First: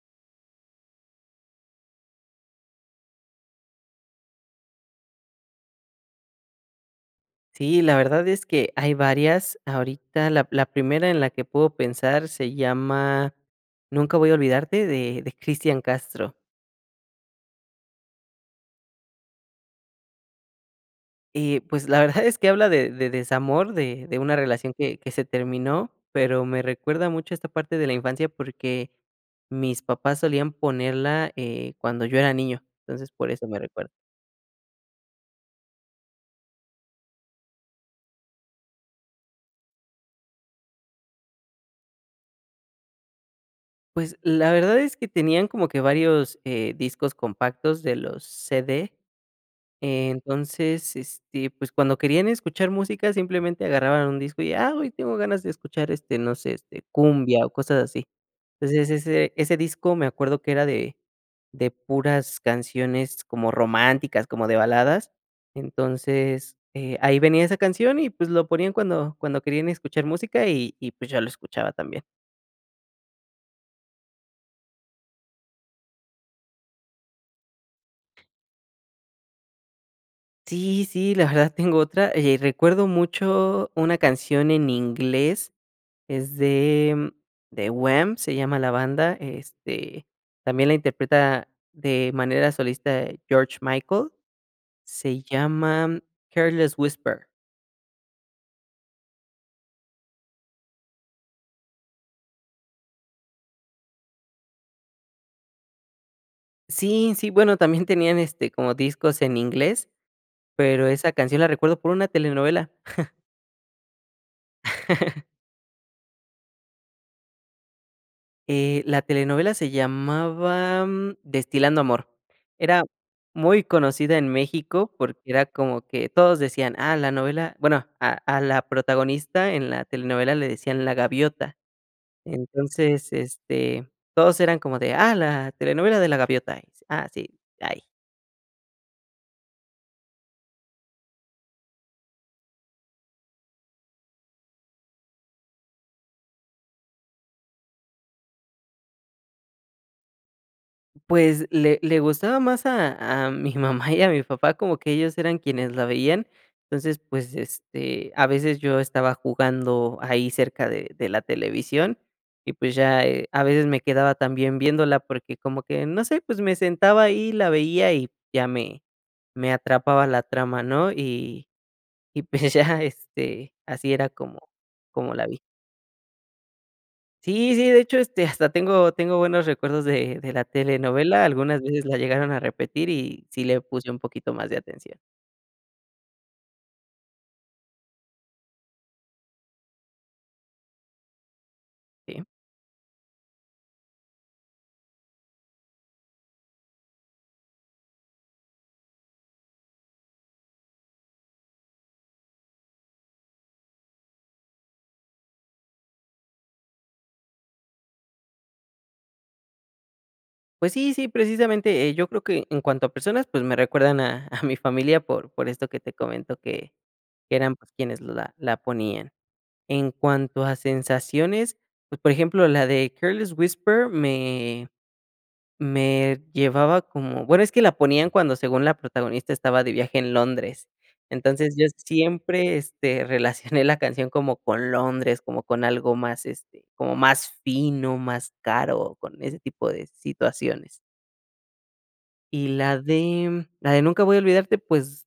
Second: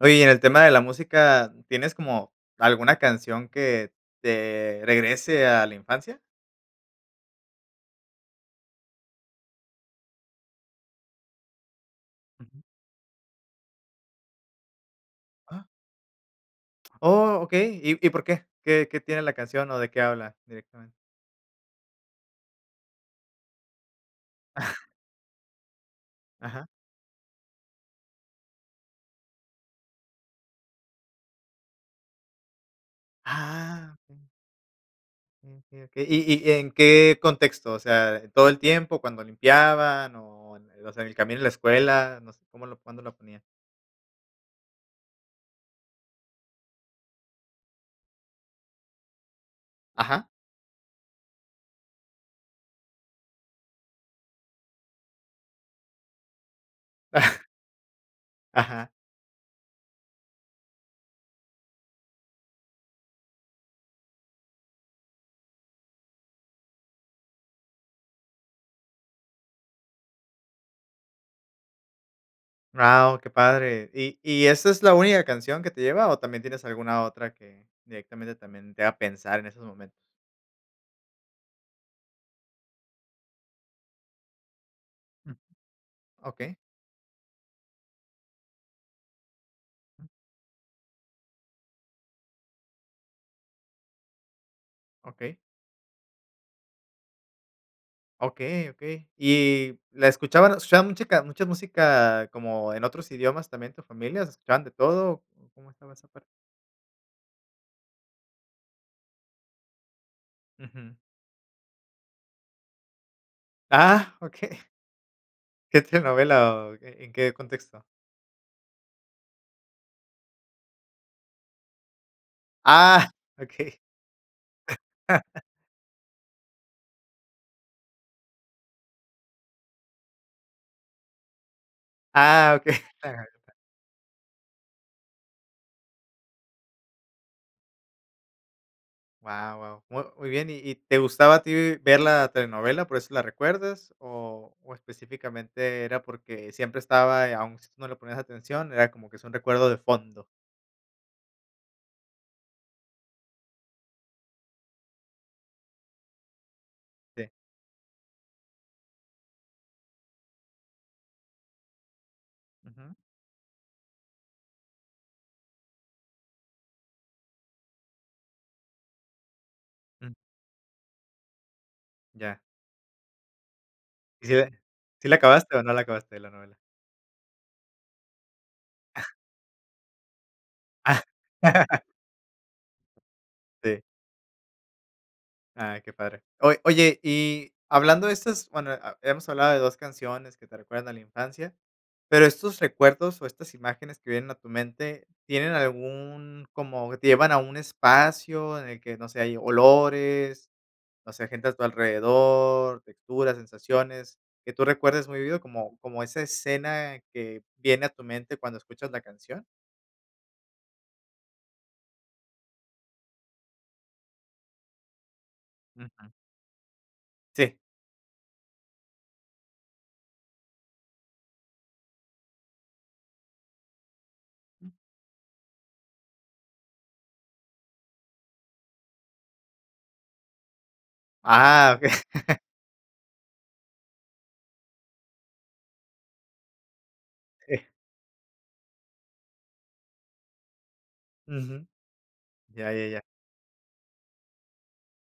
Oye, y en el tema de la música, ¿tienes como, alguna canción que te regrese a la infancia? Sí, la verdad es que hay varias. Ahorita, la la primera en la que puedo pensar se Ujú. llama Nunca Voy a Olvidarte de de Ah. Cristian Castro. Oh, okey. ¿Y y por qué? ¿Qué qué tiene la canción o de qué habla directamente? Y, pues la verdad es que habla de de desamor, de de una relación que que se terminó, pero me Ajá. recuerda mucho esta parte de la infancia porque mis papás solían ponerla, eh, cuando yo era niño. Entonces, por eso me recuerdo. Ah, m Okey, okey, ¿y y en qué contexto? O sea, ¿todo el tiempo, cuando limpiaban o en o sea, en el camino de la escuela, no sé, cómo lo cuándo lo ponían? Pues, la verdad es que tenían como que varios, eh, discos compactos de los CD. Eh, Ajá. entonces, este, pues cuando querían escuchar música, simplemente agarraban un disco y, ah, hoy tengo ganas de escuchar este, no sé, este cumbia o cosas así. Ajá. Entonces ese ese disco, me acuerdo que era de de puras canciones como románticas, como de baladas. Entonces, eh, ahí venía esa canción y pues lo ponían cuando cuando querían escuchar música y y pues yo lo escuchaba también. Guau, qué padre. ¿Y y esa es la única canción que te lleva, o, también tienes alguna otra que directamente también te haga pensar en esos momentos? Sí, sí, la verdad tengo otra, eh, recuerdo mucho una canción en Ujú. inglés, es okey. de The Wham, se llama la banda, este, también la interpreta de manera solista George Michael, se Okey. llama Careless Whisper. Okey, okey. Y la escuchaban escuchaba musica mucha música, como en otros idiomas también, tu familia, escuchaban de todo. ¿Cómo estaba esa parte? Sí, sí, bueno, también tenían este como discos en inglés, pero Ujú. esa canción la recuerdo por una telenovela. Ah, okey. ¿Qué telenovela, o, en qué contexto? Eh, la telenovela se llamaba Destilando Amor, era ¡Ah! muy Okey. conocida en México, porque era como que todos decían, ah, la novela, bueno, a a la protagonista en la telenovela le decían la gaviota. Ah, okey. Entonces, este, todos eran como de, ah, la telenovela de la gaviota. Ah, sí, ahí. Guau, guau, mu muy bien. ¿Y y te gustaba a ti ver la telenovela?, ¿por eso la recuerdas? ¿O o específicamente era porque siempre estaba, aún si tú no le ponías atención, era como que es un recuerdo de fondo? Pues le le gustaba más a a mi mamá y a mi papá, como que ellos eran quienes la veían, entonces, Sí. pues, este, a veces yo estaba jugando ahí cerca de de la televisión y, pues, Ujú. ya, eh, a veces me quedaba también viéndola porque, como que, no sé, pues me sentaba ahí, la veía y ya me me atrapaba Mm. la trama, ¿no? Y y Ya. pues ya, este, así era Y si como de ¿sí como la la vi. acabaste o no la acabaste, la novela? Sí, sí, de hecho, este, hasta tengo Ah. tengo buenos recuerdos de de la Ah. telenovela, algunas veces la llegaron a repetir y sí le Sí. puse un poquito más de atención. Ah, qué padre. Oy oye, y hablando de estas, bueno, a hemos hablado de 2 canciones que te recuerdan a la infancia, Sí. pero estos recuerdos o estas imágenes que vienen a tu mente, tienen algún como te llevan a un espacio en el que, no sé, hay olores, no sé, gente a tu alrededor, texturas, sensaciones, que tú recuerdes muy vívido, ¿como como esa escena que viene a tu mente cuando escuchas la canción? Pues sí, sí, precisamente, eh, yo creo que en cuanto a personas, pues me recuerdan a a mi familia, por por esto que te Ujú. comento, que que eran, Sí. pues, quienes la la ponían. En cuanto a sensaciones, pues, por ejemplo, la de Careless Whisper me me llevaba como bueno, es que la ponían cuando, según la protagonista, estaba de viaje en Londres. Entonces, yo Ah, okey. siempre, este, relacioné la canción como con Londres, como con algo más, este, como más Sí. fino, más caro, con ese tipo de situaciones. Ujú, Y ya, la ya, ya. de la de Nunca Voy a Olvidarte, pues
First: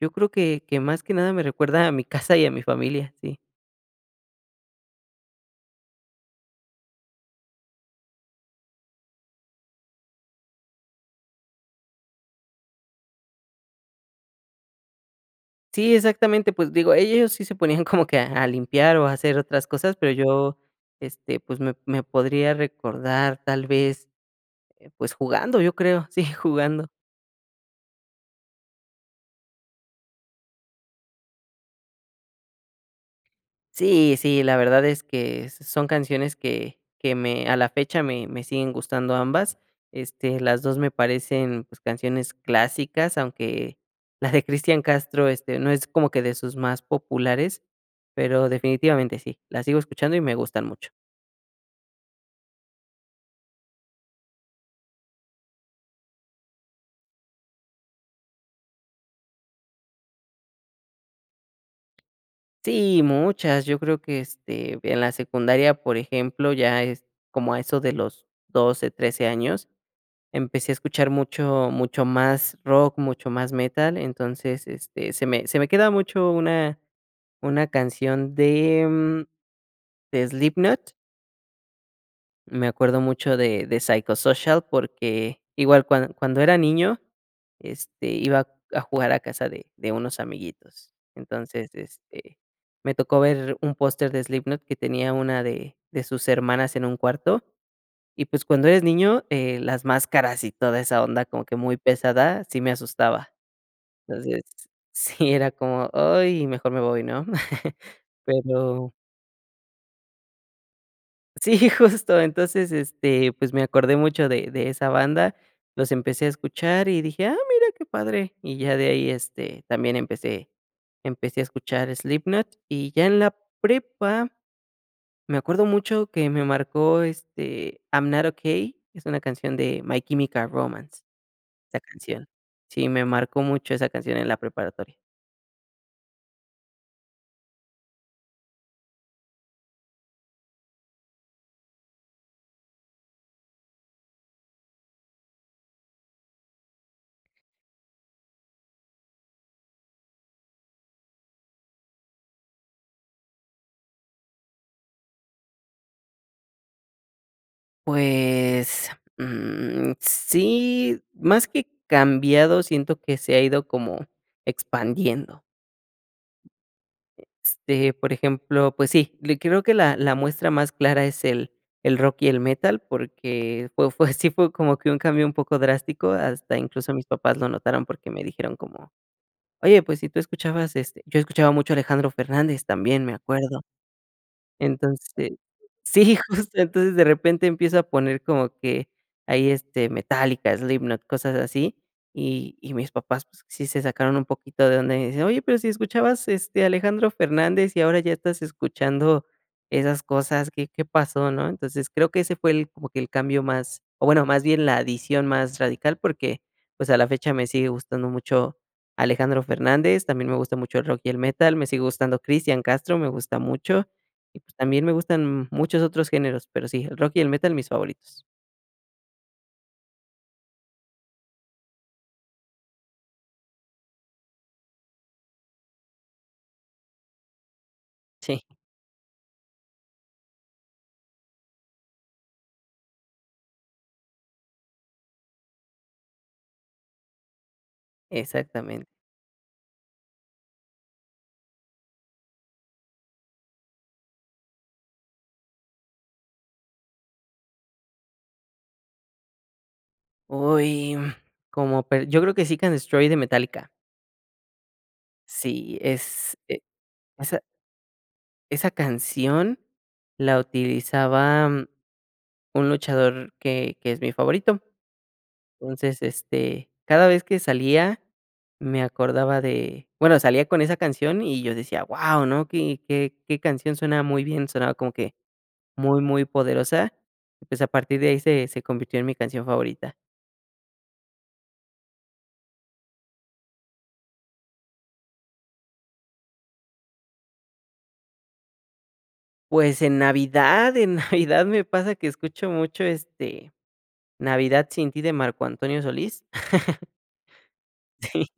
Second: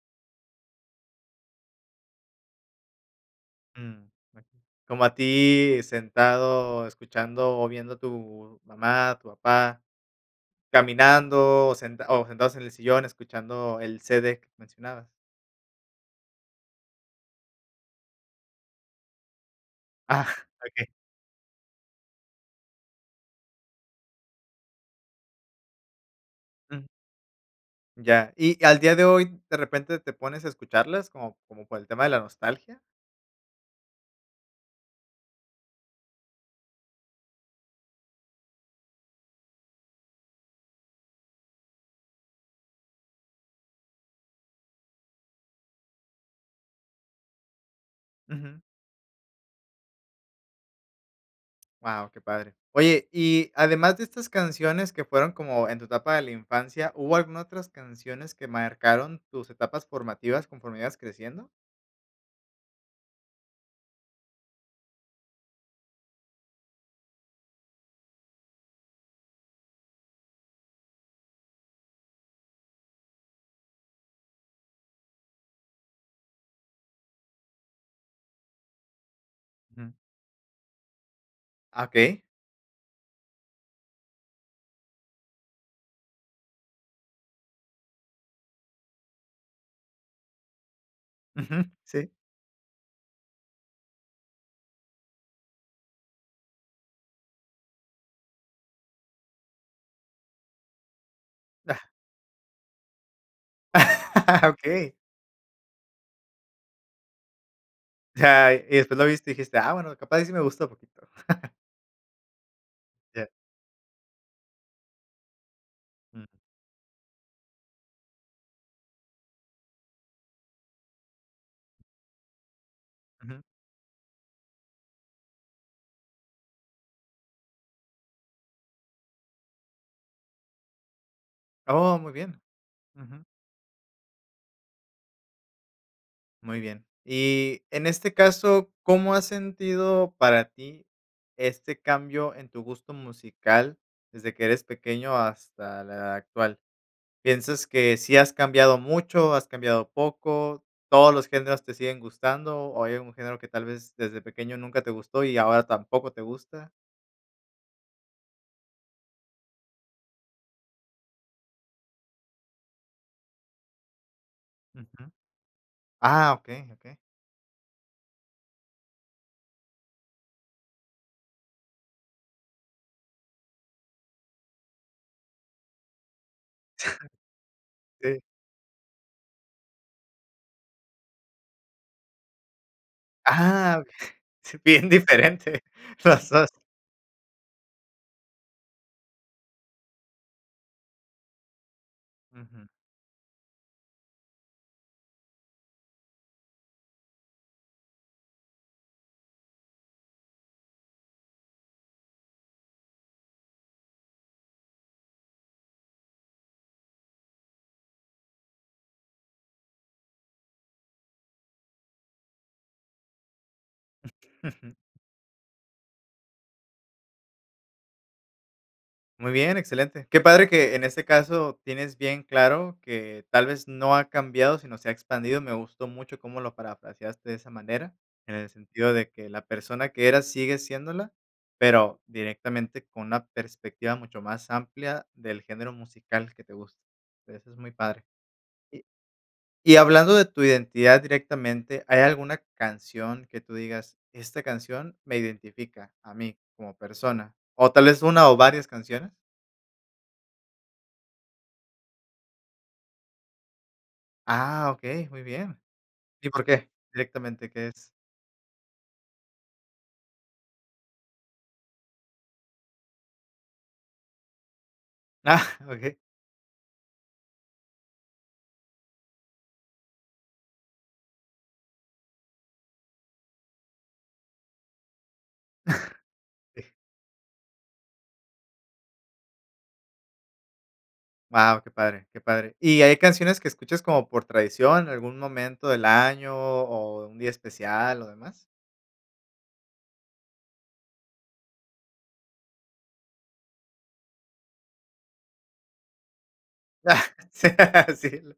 Yo creo que que más que nada me recuerda a mi casa, y a mi familia. Sí. Mm, okey. Como a ti, sentado, escuchando, o, viendo a tu mamá, a tu papá, caminando, o, sen o, sentados en el sillón, escuchando el CD mencionabas. Sí, exactamente, pues digo, ellos sí se ponían como que a a limpiar, o, a hacer otras cosas, pero Ah, yo, okey. este, pues, me me podría recordar tal vez, eh, pues, jugando, yo creo, sí, Mm. jugando. Ya. ¿Y al día de hoy de repente te pones a escucharlas como como por el tema de la nostalgia? Sí, sí, la verdad es que son canciones que que me a la fecha, me me siguen gustando ambas. Este, las 2 me parecen, pues, canciones clásicas, aunque la de Cristian Castro, este, no es como que de sus más populares, pero Ujú.. definitivamente sí. La sigo escuchando, y me gustan mucho. Guau, qué padre. Oye, y además de estas canciones que fueron como en tu etapa de la infancia, ¿hubo alguna otras canciones que marcaron tus etapas formativas conforme ibas creciendo? Sí, muchas, yo creo que, este, en la secundaria, por ejemplo, ya es como a eso de los 12, 13 años. Empecé a escuchar mucho mucho más rock, mucho más metal, entonces, este, se me se me queda mucho una una canción de mm, Ujú. de Slipknot. Okey. Me acuerdo mucho de de Psychosocial, porque igual cuan cuando era niño, este, iba a jugar a casa de de unos amiguitos. Ujú, Entonces, sí. este, me tocó ver un póster de Slipknot que tenía una de de sus hermanas en un cuarto. Y pues, cuando eres niño, eh, las máscaras, y toda esa onda como que muy Ah. pesada, sí me asustaba. Entonces, Okey. sí era como: "Ay mejor me voy", ¿no? Ay, y Pero después lo viste, y dijiste: "Ah, bueno, capaz, y sí me gusta un poquito". Sí, justo, entonces, Ya. este, pues, me acordé mucho de de esa banda, los empecé Ujú. a escuchar, y dije: "Ah, mira qué padre", y ya de ahí, este, también empecé empecé a escuchar Slipknot. Y ya en la Ujú. prepa, me acuerdo mucho que me marcó este, I'm Not Okey, es una canción de My Chemical Romance, esa Oh, muy canción. bien, Sí, me ujú. marcó mucho esa canción en la preparatoria. Muy bien. Y, en este caso, ¿cómo has sentido para ti este cambio en tu gusto musical desde que eres pequeño hasta la actual? ¿Piensas que sí has cambiado mucho, has cambiado poco, todos los géneros te siguen gustando, o hay algún género que tal vez desde pequeño nunca te gustó y ahora tampoco te gusta? Pues, mm, sí, más que cambiado siento que se ha ido como Ujú. expandiendo. Ah, okey, okey. Este, por ejemplo, pues sí, le creo que la la muestra más clara es el el rock y el metal. Porque fue fue así fue como que un cambio un poco drástico, hasta incluso, mis papás lo notaron porque, Sí. me dijeron como: "Oye, pues si tú escuchabas", este, yo escuchaba mucho a Alejandro Fernández también, me acuerdo. Ah, sí bien Entonces, diferente sí, los 2. justo entonces de repente empiezo a poner como que ahí, este, Metallica, Slipknot, cosas así. Y Ujú. y mis papás, pues, sí se sacaron un poquito de onda, y dicen: "Oye, pero si escuchabas, este, Alejandro Fernández, y ahora ya estás escuchando esas cosas, ¿qué qué pasó?", ¿no? Entonces, creo que ese fue el como que el cambio más o, bueno, más bien la adición más radical, porque, pues, pues, a la fecha me sigue gustando mucho Alejandro Fernández, también me gusta mucho el rock y el metal, me sigue gustando Cristian Castro, me gusta mucho, y pues, también me gustan muchos otros géneros, pero sí, el rock y el metal, mis favoritos. Muy bien, excelente. Qué padre que en este caso tienes bien claro, que tal vez no ha cambiado, sino se ha expandido. Me gustó mucho cómo lo parafraseaste de esa manera, en Sí. el sentido de que la persona que eras sigue siéndola, pero directamente con una perspectiva mucho más amplia del género musical que te gusta. O sea, eso es muy padre. Exactamente. Y y hablando de tu identidad directamente, ¿hay alguna canción que tú digas, esta canción me identifica a mí como persona?¿ O tal vez una o varias canciones? Uy, mm, como pe yo creo que Seek and Destroy de Metallica. Ah, okey, muy bien, Sí, ¿y es por e qué, esa directamente qué es? esa canción la utilizaba, mm, un luchador que que es mi favorito. Ah, okey. Entonces, este, cada vez que salía me acordaba de, bueno, salía con esa canción y yo decía: "Guau, ¿no?, qué qué qué canción", sonaba muy bien, sonaba como que, muy, muy poderosa, y pues a partir de ahí se se convirtió en mi canción favorita. Guau, qué padre, qué padre, ¿y hay canciones que escuchas como por tradición, algún momento del año, o un día especial o demás? Pues en Navidad, en Navidad me pasa que escucho mucho, este, Navidad sin ti de Marco Antonio Solís. Sí, ah, sí Sí. lo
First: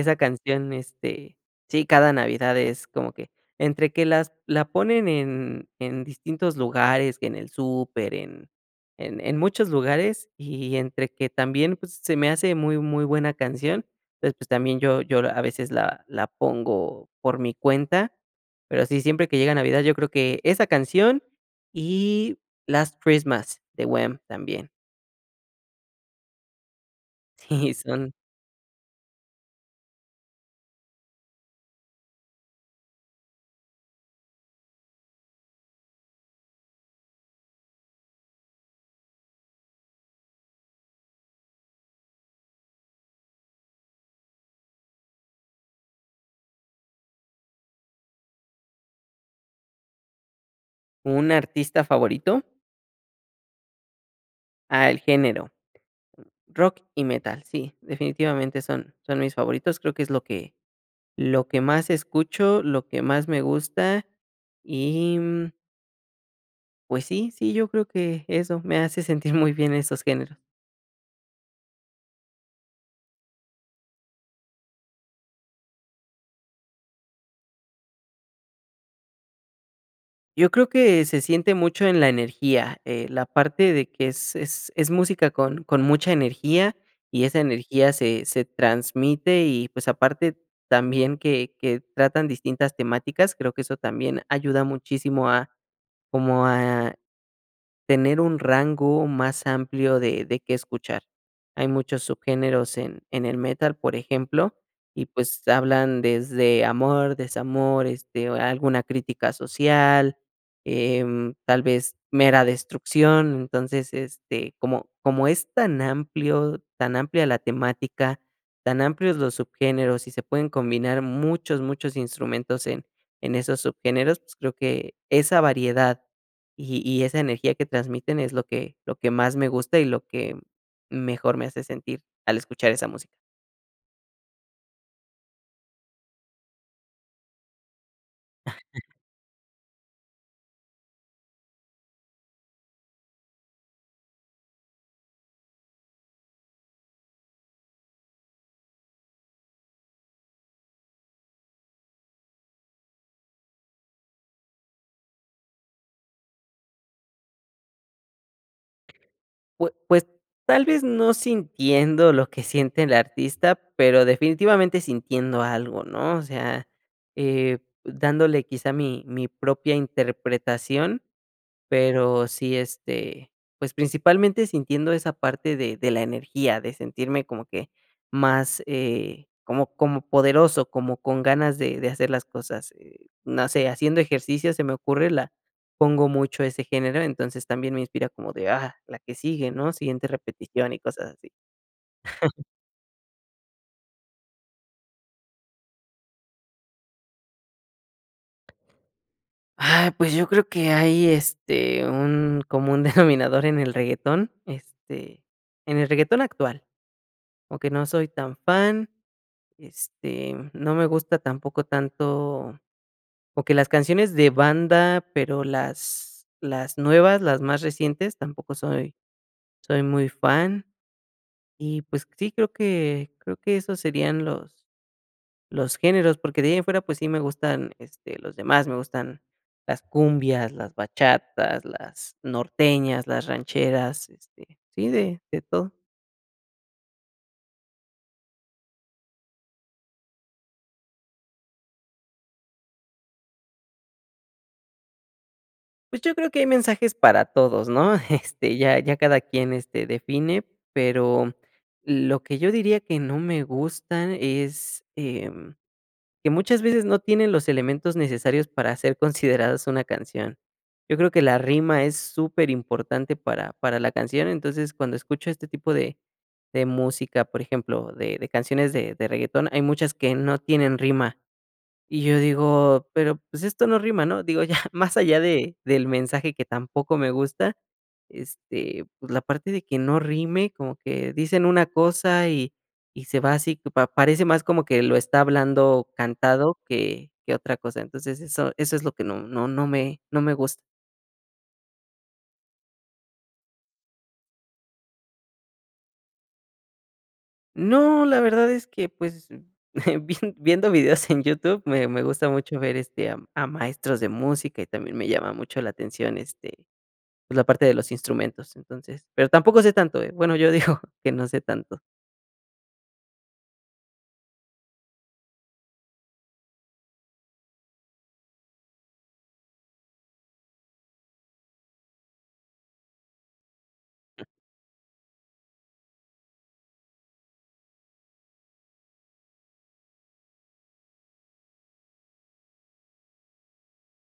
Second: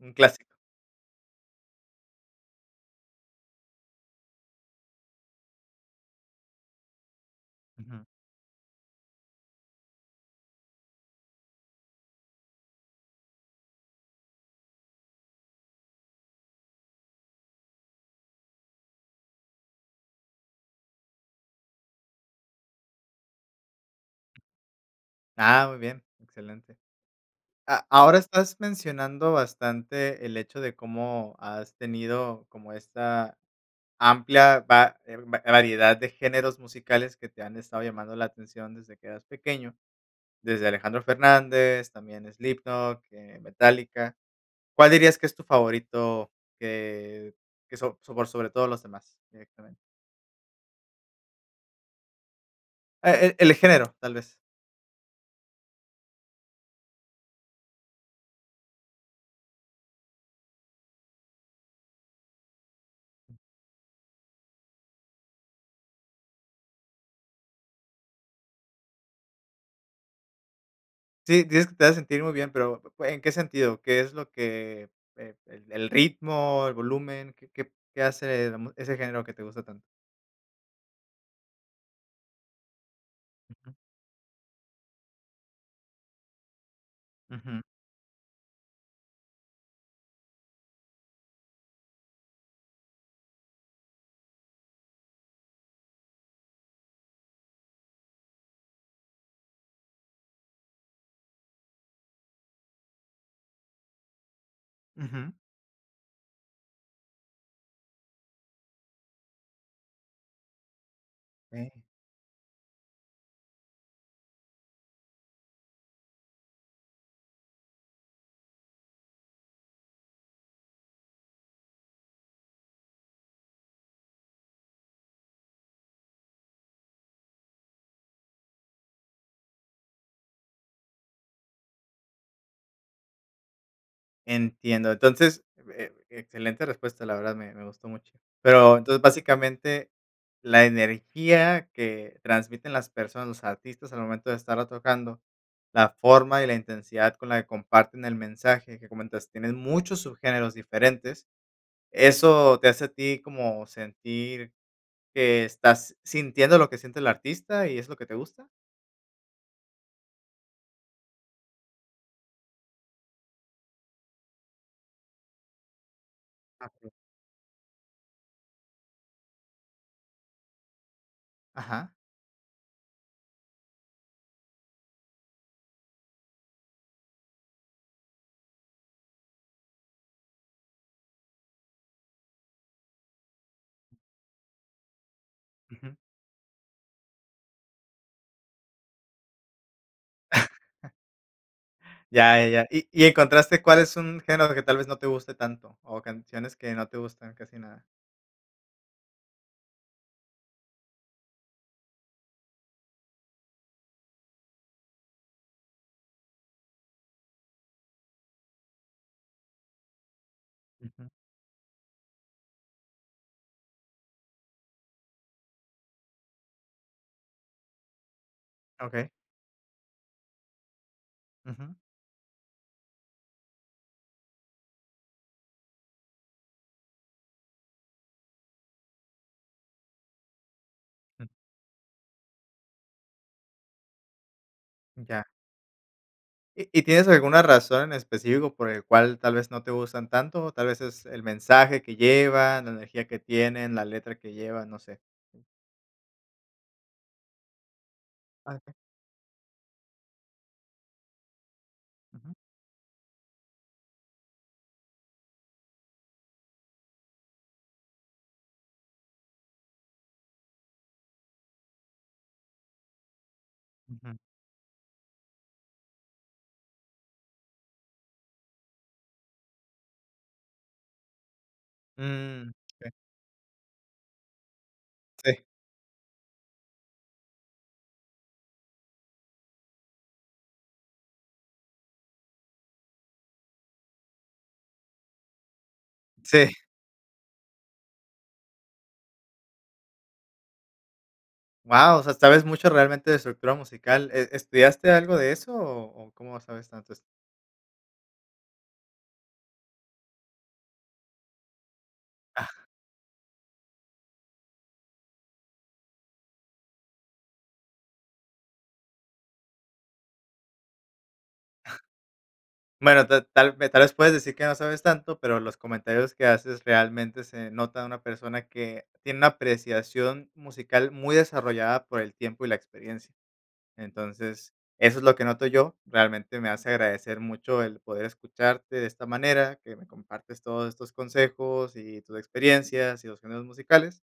un clásico. canción, este, sí, cada Navidad, es como que, entre que las la ponen en en distintos lugares, que en el Ujú. súper, en en en muchos lugares. Y entre que también, pues, s se me hace muy, muy buena canción. Entonces, pues, también yo yo, a veces, la la pongo por mi cuenta, pero sí, siempre que llega Navidad, yo creo que esa canción y Last Christmas de Wham!, también. Ah, muy bien, excelente. Sí, A son ahora estás mencionando bastante el hecho de cómo has tenido como esta amplia va eh, va variedad de géneros musicales que te han estado llamando la atención desde que eras pequeño, desde Alejandro Fernández, también Slipknot, eh, Metallica, ¿cuál dirías que es tu favorito?, que que so por sobre todo los demás. Directamente. ¿Un artista favorito? E el el género, tal vez. Ah, el género. Rock y metal, sí, definitivamente, son son mis favoritos, creo que es, lo que lo que más escucho, lo que más me gusta y, mm Pues sí, sí, yo creo que eso, me hace sentir muy bien esos géneros. Sí, dices que te hace sentir muy bien, pero, p pue ¿en qué sentido? ¿Qué es lo que eh e el el ritmo, el volumen? ¿Qué qué qué hace, eh, la mú ese género que te gusta tanto? Yo creo que se siente mucho en la energía, eh, la parte de que es es es música con con mucha energía y esa Ujú. energía se se transmite y, pues, aparte, también que que tratan distintas temáticas, creo que eso también ayuda muchísimo a, como a tener un rango más amplio de de qué escuchar. Hay muchos subgéneros en en el metal, por ejemplo, y Ujú. pues hablan desde amor, desamor, este, alguna crítica social, em, tal Okey. vez mera destrucción. Entonces, este, como como es tan amplio tan amplia la temática, tan amplios los subgéneros y se pueden combinar muchos, muchos instrumentos en en esos subgéneros, pues creo que esa variedad y y esa energía que transmiten es lo que lo que más me gusta y lo que mejor me hace sentir, al escuchar esa música. Entiendo. Entonces, eh, excelente respuesta, la verdad, me me gustó mucho. Pero, entonces, básicamente, la energía que transmiten las personas, los artistas al momento de estarla tocando, la forma y la intensidad con la que comparten el mensaje que comentas, tienen muchos subgéneros diferentes. ¿Eso te hace a ti como sentir que estás sintiendo lo que siente el artista y es lo que te gusta? Pues pues tal vez no sintiendo lo que siente el artista, pero definitivamente sintiendo algo, ¿no?, o sea, Ah, [unintelligible] eh, dándole quizá mi-mi propia interpretación, Ajá. pero sí, este, pues principalmente sintiendo esa parte de de la energía, de sentirme como que más, eh, como como poderoso, como con ganas de de hacer las cosas, eh, no sé, haciendo ejercicio se me ocurre, la Ujú. pongo mucho ese género, entonces también me inspira como de: "Ah, la que sigue, ¿no?, siguiente repetición", y cosas así. Ya ya ya. Y y, ¿encontraste cuál es un género que tal vez no te guste tanto o canciones que no te gustan casi nada? Ay, pues yo creo que hay, este, un común denominador en el reggaetón, este, en el reggaetón actual, aunque no soy tan fan, este, no me Ujú. gusta tampoco tanto, o que las canciones de banda, pero las las nuevas, las más recientes, tampoco soy Okey. soy muy fan. Ujú. Y pues sí, creo que creo que esos serían los los géneros, porque de ahí en fuera pues sí me gustan este los demás, me gustan las cumbias, las M bachatas, las norteñas, las rancheras, este sí, Mm, de ya. de todo. ¿Y y tienes alguna razón en específico por el cual tal vez no te gustan tanto? Tal vez es el mensaje que llevan, la energía que tienen, la letra que llevan, no sé. Pues yo creo que hay mensajes para todos, ¿no?, este, A que ya ya cada quien este define, pero lo Ujú. que yo diría que no me gusta es, em, que muchas veces no tienen los elementos necesarios para ser considerados una canción. Yo creo que la rima es superimportante para para la Ujú. canción, entonces cuando escucho este tipo de de música, por ejemplo, de de canciones de de reggaetón, hay muchas que no tienen rima. Y yo Mm, digo, e pero, pues, esto no rima, ¿no? Digo, ya más allá Sí. de del mensaje que tampoco me gusta, este, pues, la parte de que no rime, como que dicen una cosa y y se va así, pa parece más como que lo está hablando Sí. cantado que que otra cosa. Entonces, eso eso es lo que no no no me no me gus Wao, o sea, sabes mucho realmente de estructura musical. E e ¿Estudiaste algo de eso, o o, cómo sabes tanto eso? No, la verdad es que, pues, vien viendo videos en YouTube, me me gusta mucho ver este, am, a maestros de música, y también me llama mucho la atención, este, pues, la parte de los instrumentos. Entonces, pero tampoco sé tanto, ¿eh? Bueno, yo digo que no sé tanto. Bueno, tal tal tal vez puedes decir que no sabes tanto, pero los comentarios que haces realmente se nota de una persona que tiene una apreciación musical muy desarrollada por el tiempo, y la experiencia. Entonces, eso es lo que noto yo. Realmente me hace agradecer mucho el poder escucharte de esta manera, que me compartes todos estos consejos, y tus experiencias, y los géneros musicales.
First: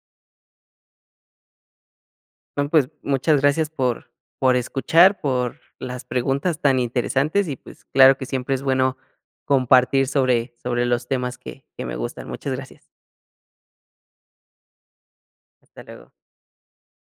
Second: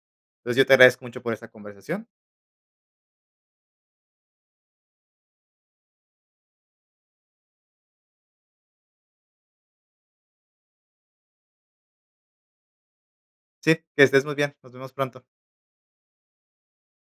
Pues, yo te agradezco mucho por esa conversación. No, pues, muchas gracias por por escuchar, por las preguntas tan interesantes, y pues, claro que siempre es bueno compartir sobre sobre los temas que que me gustan. Muchas gracias. Sí, que estés muy bien. Nos vemos pronto. Hasta luego.